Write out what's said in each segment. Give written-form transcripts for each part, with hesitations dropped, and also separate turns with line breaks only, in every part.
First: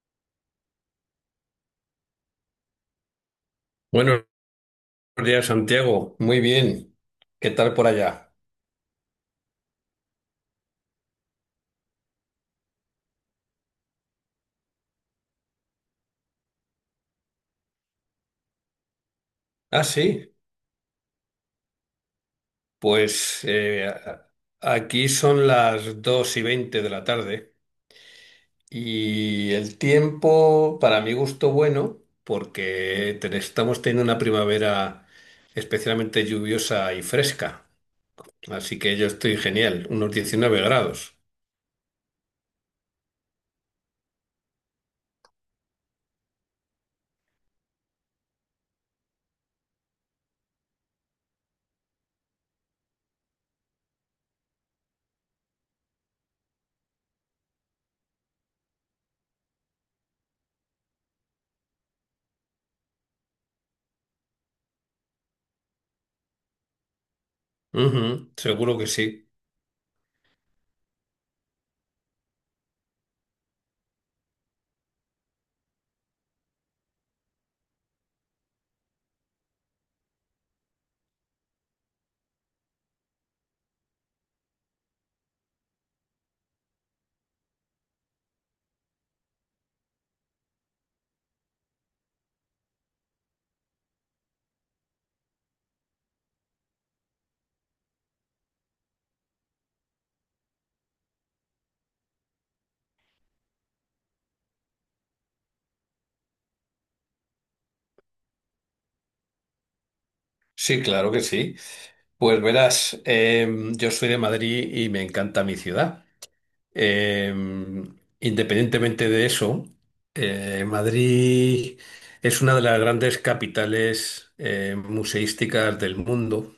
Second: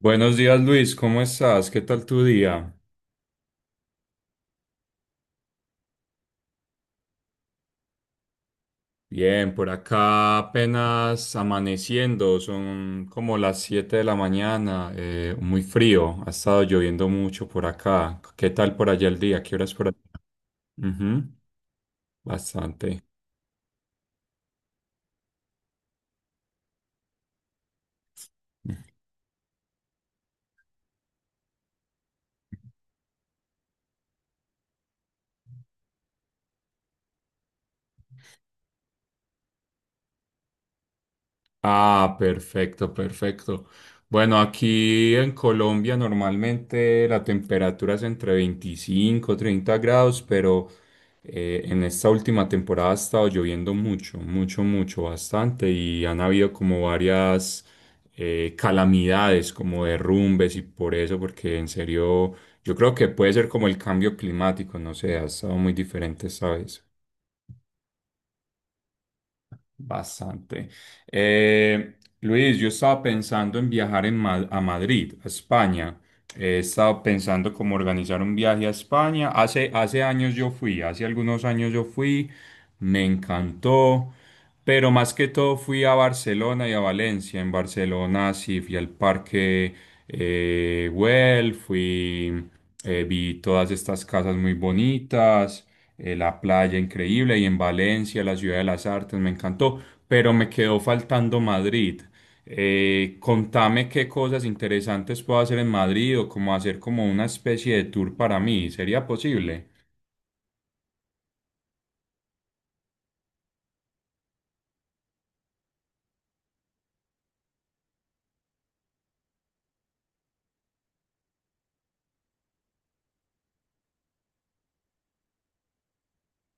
Buenos días Luis, ¿cómo estás? ¿Qué tal tu día?
Buenos días, Santiago. Muy bien. ¿Qué tal por allá?
Bien, por acá apenas amaneciendo, son como las 7 de la mañana, muy frío, ha estado lloviendo mucho por acá. ¿Qué tal por allá el día? ¿Qué horas
Ah,
por allá?
sí.
Ujú, bastante.
Pues aquí son las 2:20 de la tarde y el tiempo, para mi gusto, bueno, porque estamos teniendo una primavera especialmente lluviosa y fresca. Así que yo estoy genial, unos 19 grados.
Ah, perfecto, perfecto. Bueno, aquí en Colombia normalmente la temperatura es entre 25 30 grados, pero en esta última temporada ha estado lloviendo mucho, mucho, mucho, bastante y han habido como varias calamidades, como derrumbes y por eso, porque en serio yo creo que puede ser como el cambio climático, no sé, ha estado muy diferente esta vez.
Ujú, seguro que sí.
Bastante. Eh, Luis, yo estaba pensando en viajar a Madrid, a España. He estado pensando cómo organizar un viaje a España. Hace años yo fui, hace algunos años yo fui, me encantó. Pero más que todo fui a Barcelona y a Valencia. En Barcelona sí fui al parque Güell, fui, vi todas estas casas muy bonitas, la playa increíble y en Valencia, la ciudad de las artes, me encantó, pero me quedó faltando Madrid. Contame qué cosas interesantes puedo hacer en Madrid o cómo hacer como una especie de tour para mí. ¿Sería posible?
Sí, claro que sí. Pues verás, yo soy de Madrid y me encanta mi ciudad. Eh, independientemente de eso, Madrid es una de las grandes capitales museísticas del mundo.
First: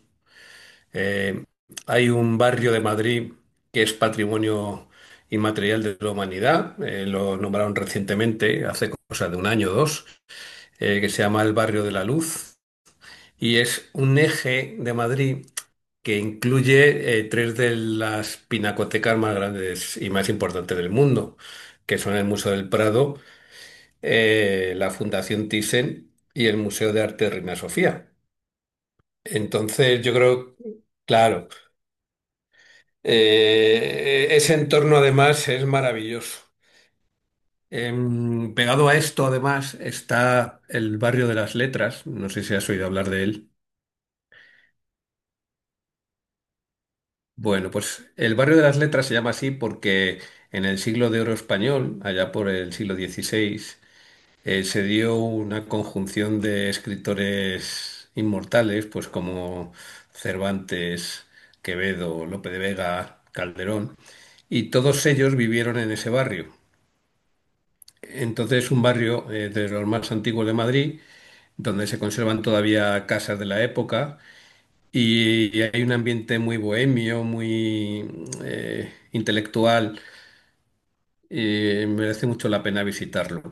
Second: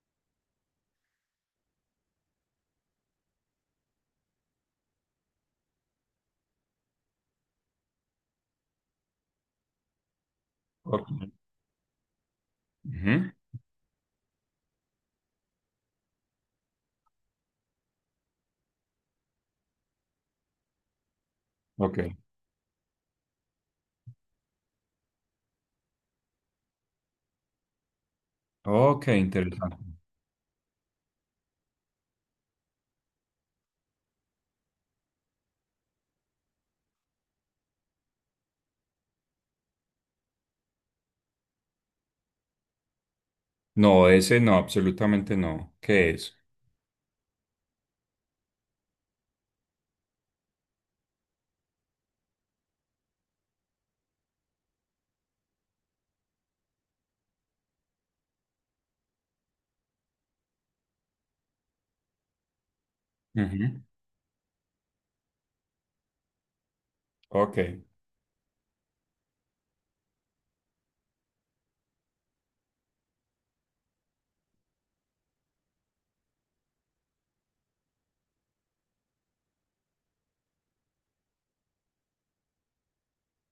Eh, hay un barrio de Madrid que es patrimonio inmaterial de la humanidad, lo nombraron recientemente, hace cosa de un año o dos,
Ok.
que se llama el Barrio de la Luz
Ujú.
y es un eje de Madrid que incluye tres de las pinacotecas más grandes y más importantes del mundo, que
Ok,
son el Museo del Prado, la Fundación Thyssen y el Museo de Arte de Reina Sofía.
ok, interesante.
Entonces, yo creo, claro, ese entorno además es maravilloso. Pegado a esto, además, está el barrio de las Letras. No sé si has oído hablar de él.
No, ese no, absolutamente no. ¿Qué es?
Bueno, pues el barrio de las Letras se llama así porque en el siglo de oro español, allá por el siglo XVI, se dio una conjunción de escritores inmortales, pues como Cervantes, Quevedo, Lope de Vega,
Ujú.
Calderón, y todos ellos vivieron en ese barrio.
Ok.
Entonces un barrio de los más antiguos de Madrid, donde se conservan todavía casas de la época y hay un ambiente muy bohemio, muy intelectual, y merece mucho la pena visitarlo.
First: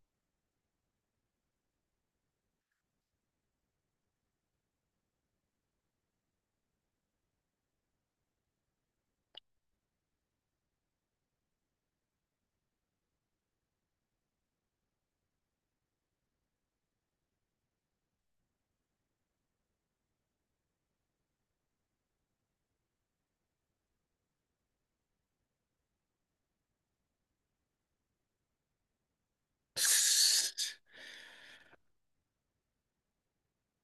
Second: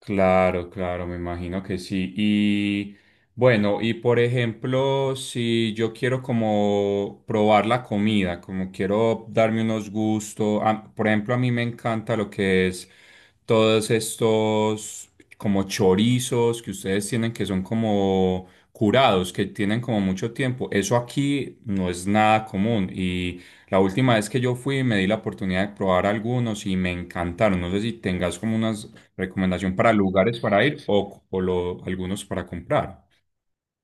Claro, claro, me imagino que sí. Y bueno, y por ejemplo, si yo quiero como probar la comida, como quiero darme unos gustos, por ejemplo, a mí me encanta lo que es todos estos como chorizos que ustedes tienen que son como curados, que tienen como mucho tiempo. Eso aquí no es nada común y la última vez que yo fui me di la oportunidad de probar algunos y me encantaron. No sé si tengas como unas recomendación para lugares para ir o algunos para comprar.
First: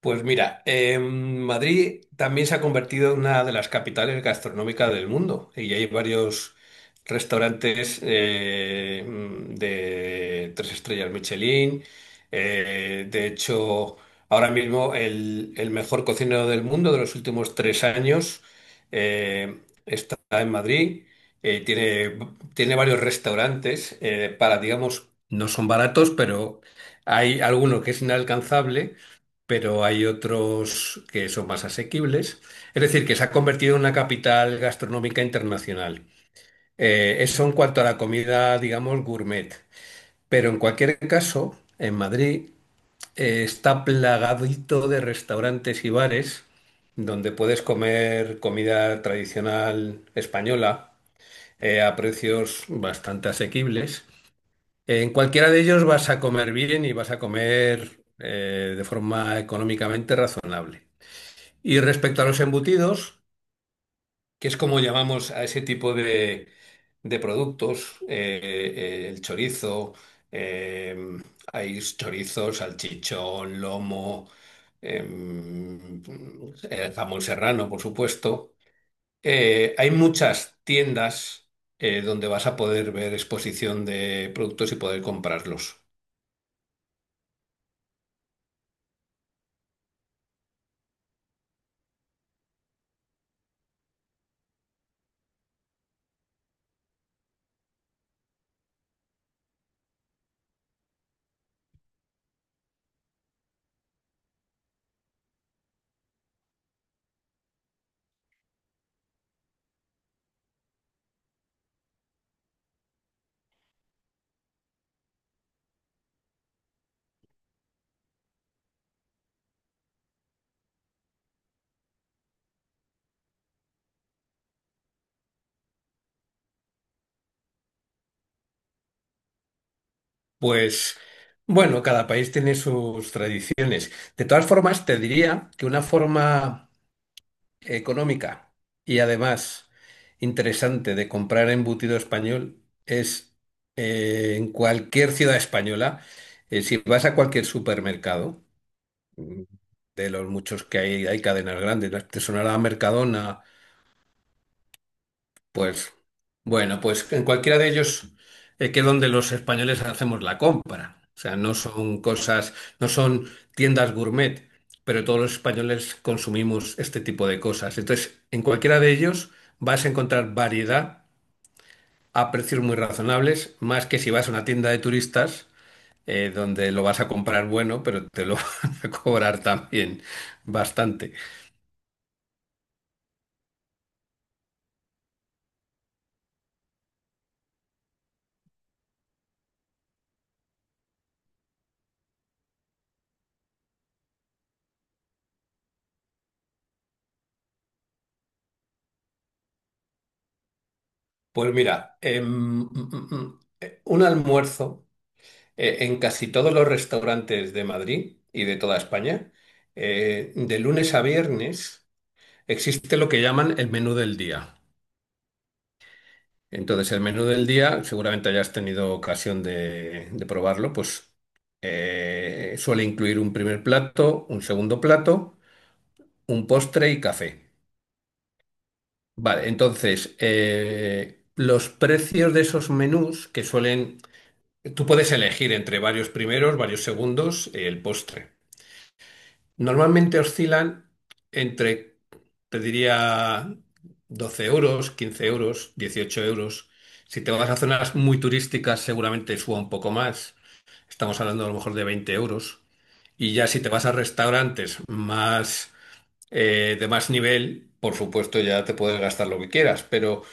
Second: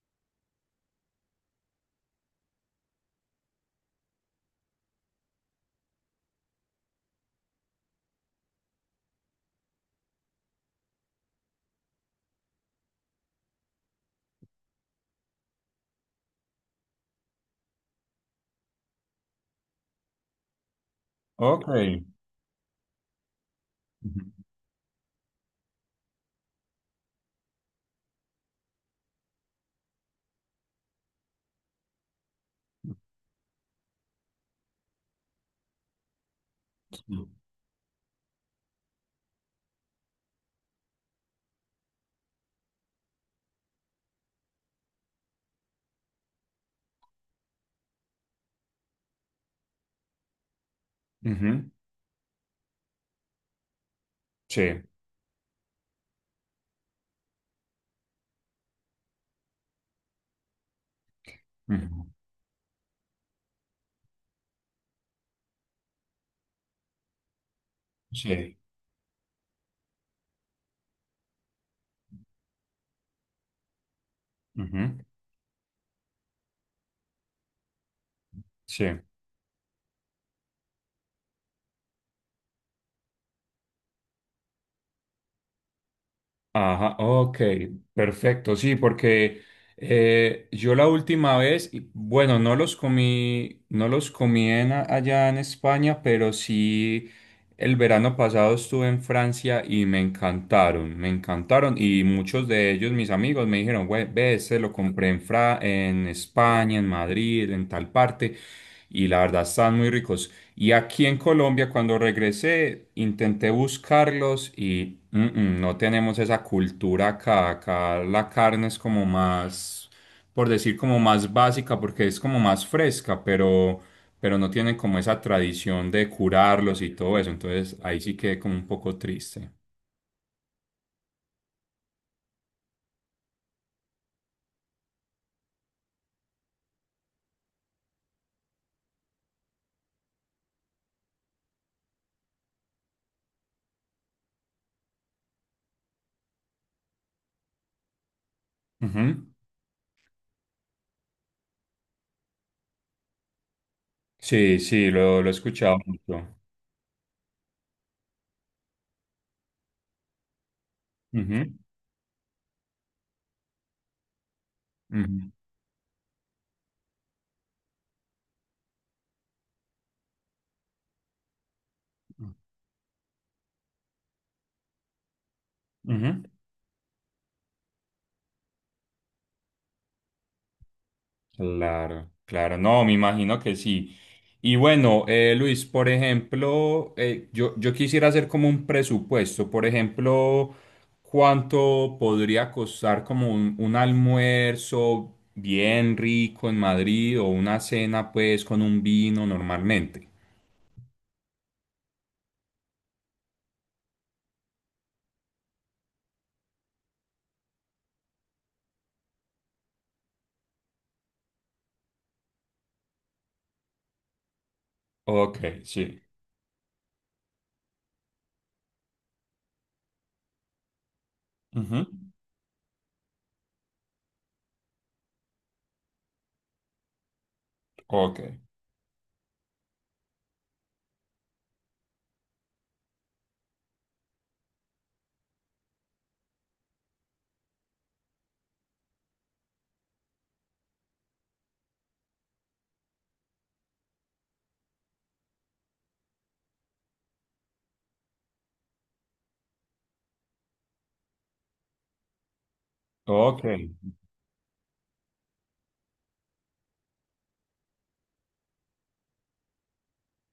Pues mira, Madrid también se ha convertido en una de las capitales gastronómicas del mundo y hay varios restaurantes de 3 estrellas Michelin. De hecho, ahora mismo el mejor cocinero del mundo de los últimos 3 años eh, está en Madrid. Eh,
Ok.
tiene, tiene varios restaurantes
Ujú.
para, digamos, no son baratos, pero hay alguno que es inalcanzable pero hay otros que son más asequibles. Es decir, que se ha convertido en una capital gastronómica internacional. Eso en cuanto a la comida, digamos, gourmet. Pero en cualquier caso, en Madrid está plagadito de restaurantes y bares donde puedes comer comida tradicional española
Ujú.
a precios bastante asequibles.
Sí.
En cualquiera de ellos vas a comer bien y vas a comer de forma económicamente razonable. Y
Ujú.
respecto a los embutidos, que es como llamamos a ese tipo de productos,
Sí.
el chorizo, eh, hay chorizos, salchichón, lomo,
Ujú.
em, jamón serrano, por supuesto.
Sí.
Hay muchas tiendas donde vas a poder ver exposición de productos y poder comprarlos.
Ajá, ok, perfecto, sí, porque yo la última vez, y bueno, no los comí, no los comí allá en España, pero sí el verano pasado estuve en Francia y me encantaron y muchos de ellos, mis amigos, me dijeron, "Güey, ve, este lo compré en España, en Madrid, en tal parte y la verdad están muy ricos". Y aquí en Colombia, cuando regresé, intenté buscarlos y no tenemos esa cultura acá, acá la carne es como más, por decir como más básica porque es como más fresca, pero no tienen como esa tradición de curarlos y todo eso, entonces ahí sí quedé como un poco triste.
Pues bueno, cada país tiene sus tradiciones. De todas formas, te diría que una forma económica y además interesante de comprar embutido español es en cualquier ciudad española, si vas a cualquier supermercado,
Ujú.
mm, de los muchos que hay cadenas grandes, ¿no? Te sonará Mercadona,
Sí, sí, lo he escuchado
pues
mucho.
bueno, pues en cualquiera de ellos que donde los españoles hacemos la compra. O sea,
Ujú,
no son cosas, no son tiendas gourmet, pero todos
ujú,
los españoles consumimos este tipo de cosas. Entonces, en cualquiera de ellos vas a encontrar variedad a precios muy razonables, más que si vas a una tienda de turistas,
ujú.
donde lo vas a comprar bueno, pero te lo van a cobrar también bastante.
Claro, claro, no, me imagino que sí. Y bueno, Luis, por ejemplo, yo quisiera hacer como un presupuesto, por ejemplo, ¿cuánto podría costar como un almuerzo bien rico en Madrid o una cena pues con un vino normalmente?
Pues mira, un almuerzo. En casi todos los restaurantes de Madrid y de toda España, de lunes a viernes existe lo que llaman el menú del día.
Ok, sí.
Entonces, el menú del día, seguramente hayas tenido ocasión de probarlo, pues
Ujú.
suele incluir un primer plato, un segundo plato, un postre y café.
Ok,
Vale, entonces, los precios de esos menús que suelen... Tú puedes elegir entre varios primeros, varios segundos, el postre. Normalmente oscilan entre, te diría, 12 euros, 15 euros, 18 euros. Si te vas a zonas muy turísticas, seguramente suba un poco más. Estamos hablando a lo mejor de 20 euros. Y
ok,
ya si te vas a restaurantes más, de más nivel, por supuesto ya te puedes gastar lo que quieras, pero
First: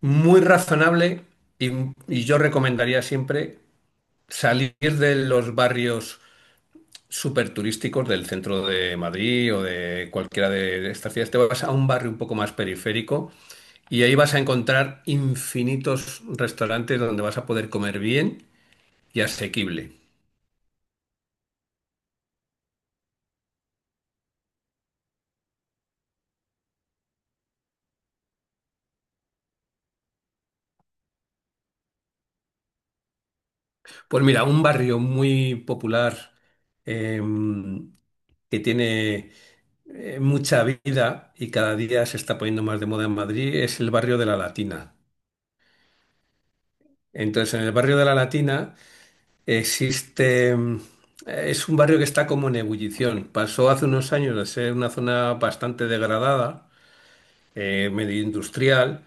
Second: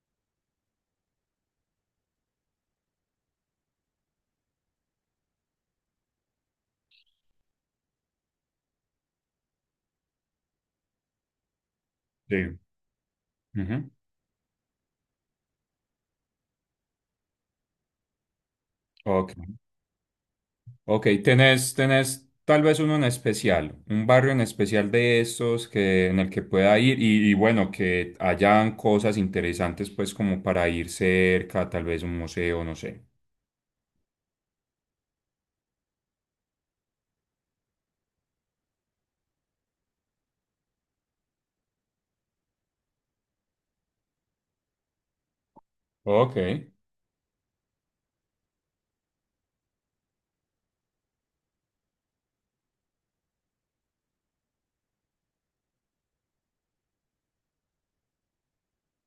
muy razonable y, y yo recomendaría siempre salir de los barrios súper turísticos del centro de Madrid o de cualquiera de estas ciudades. Te vas a un barrio un poco más
sí.
periférico
Ujú.
y ahí vas a encontrar infinitos restaurantes donde vas a poder comer bien y
Ok.
asequible.
Ok, tenés tal vez uno en especial, un barrio en especial de estos que, en el que pueda ir y bueno, que hayan cosas interesantes pues como para ir cerca, tal vez un museo, no sé.
Pues mira, un barrio muy popular eh, que tiene mucha vida y cada día se está poniendo más de moda en Madrid es el barrio de la Latina.
Ok,
Entonces, en el barrio de la Latina existe, es un barrio que está como en ebullición. Pasó hace unos años de ser una zona bastante degradada, medio industrial,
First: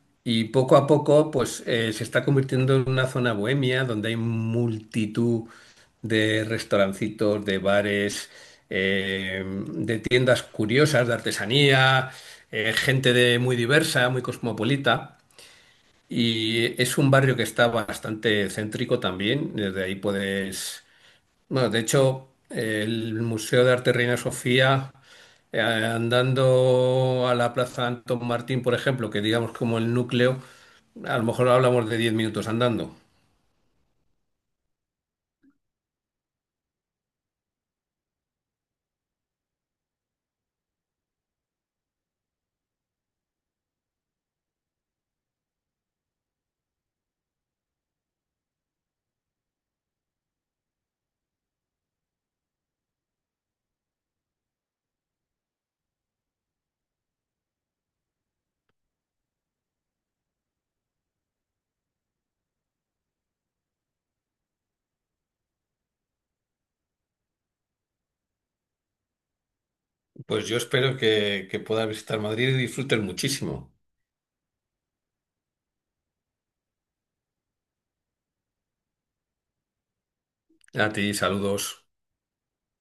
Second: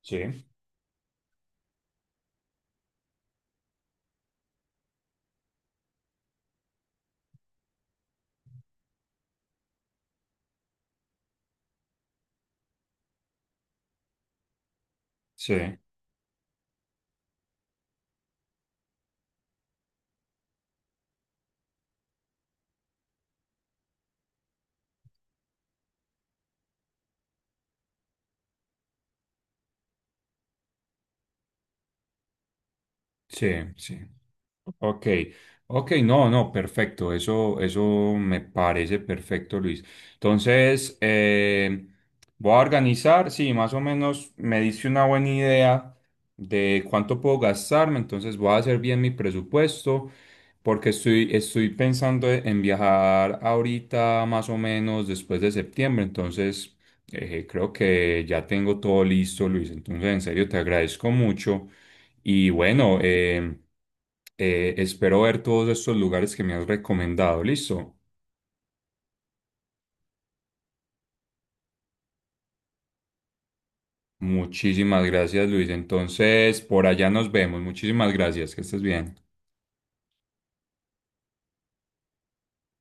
sí,
y poco a poco pues se está convirtiendo en una zona bohemia donde hay multitud de restaurancitos, de bares, eh, de tiendas curiosas, de artesanía, gente de muy diversa, muy cosmopolita.
sí,
Y es un barrio que está bastante céntrico también. Desde ahí puedes bueno, de hecho, el Museo de Arte Reina Sofía, andando a la Plaza Antón Martín, por ejemplo, que digamos como el núcleo, a lo mejor hablamos de 10 minutos andando.
sí, sí. Ok, ok, no, no, perfecto, eso me parece perfecto, Luis. Entonces, voy a organizar, sí, más o menos me dice una buena idea de cuánto puedo gastarme, entonces voy a hacer bien mi presupuesto, porque estoy pensando en viajar ahorita, más o menos después de septiembre, entonces creo que ya tengo todo listo, Luis. Entonces, en serio, te agradezco mucho. Y bueno, espero ver todos estos lugares que me has recomendado. Listo.
Pues yo espero que puedas visitar Madrid y disfrutes muchísimo.
Muchísimas gracias, Luis. Entonces, por allá nos vemos. Muchísimas gracias. Que estés bien.
A ti, saludos.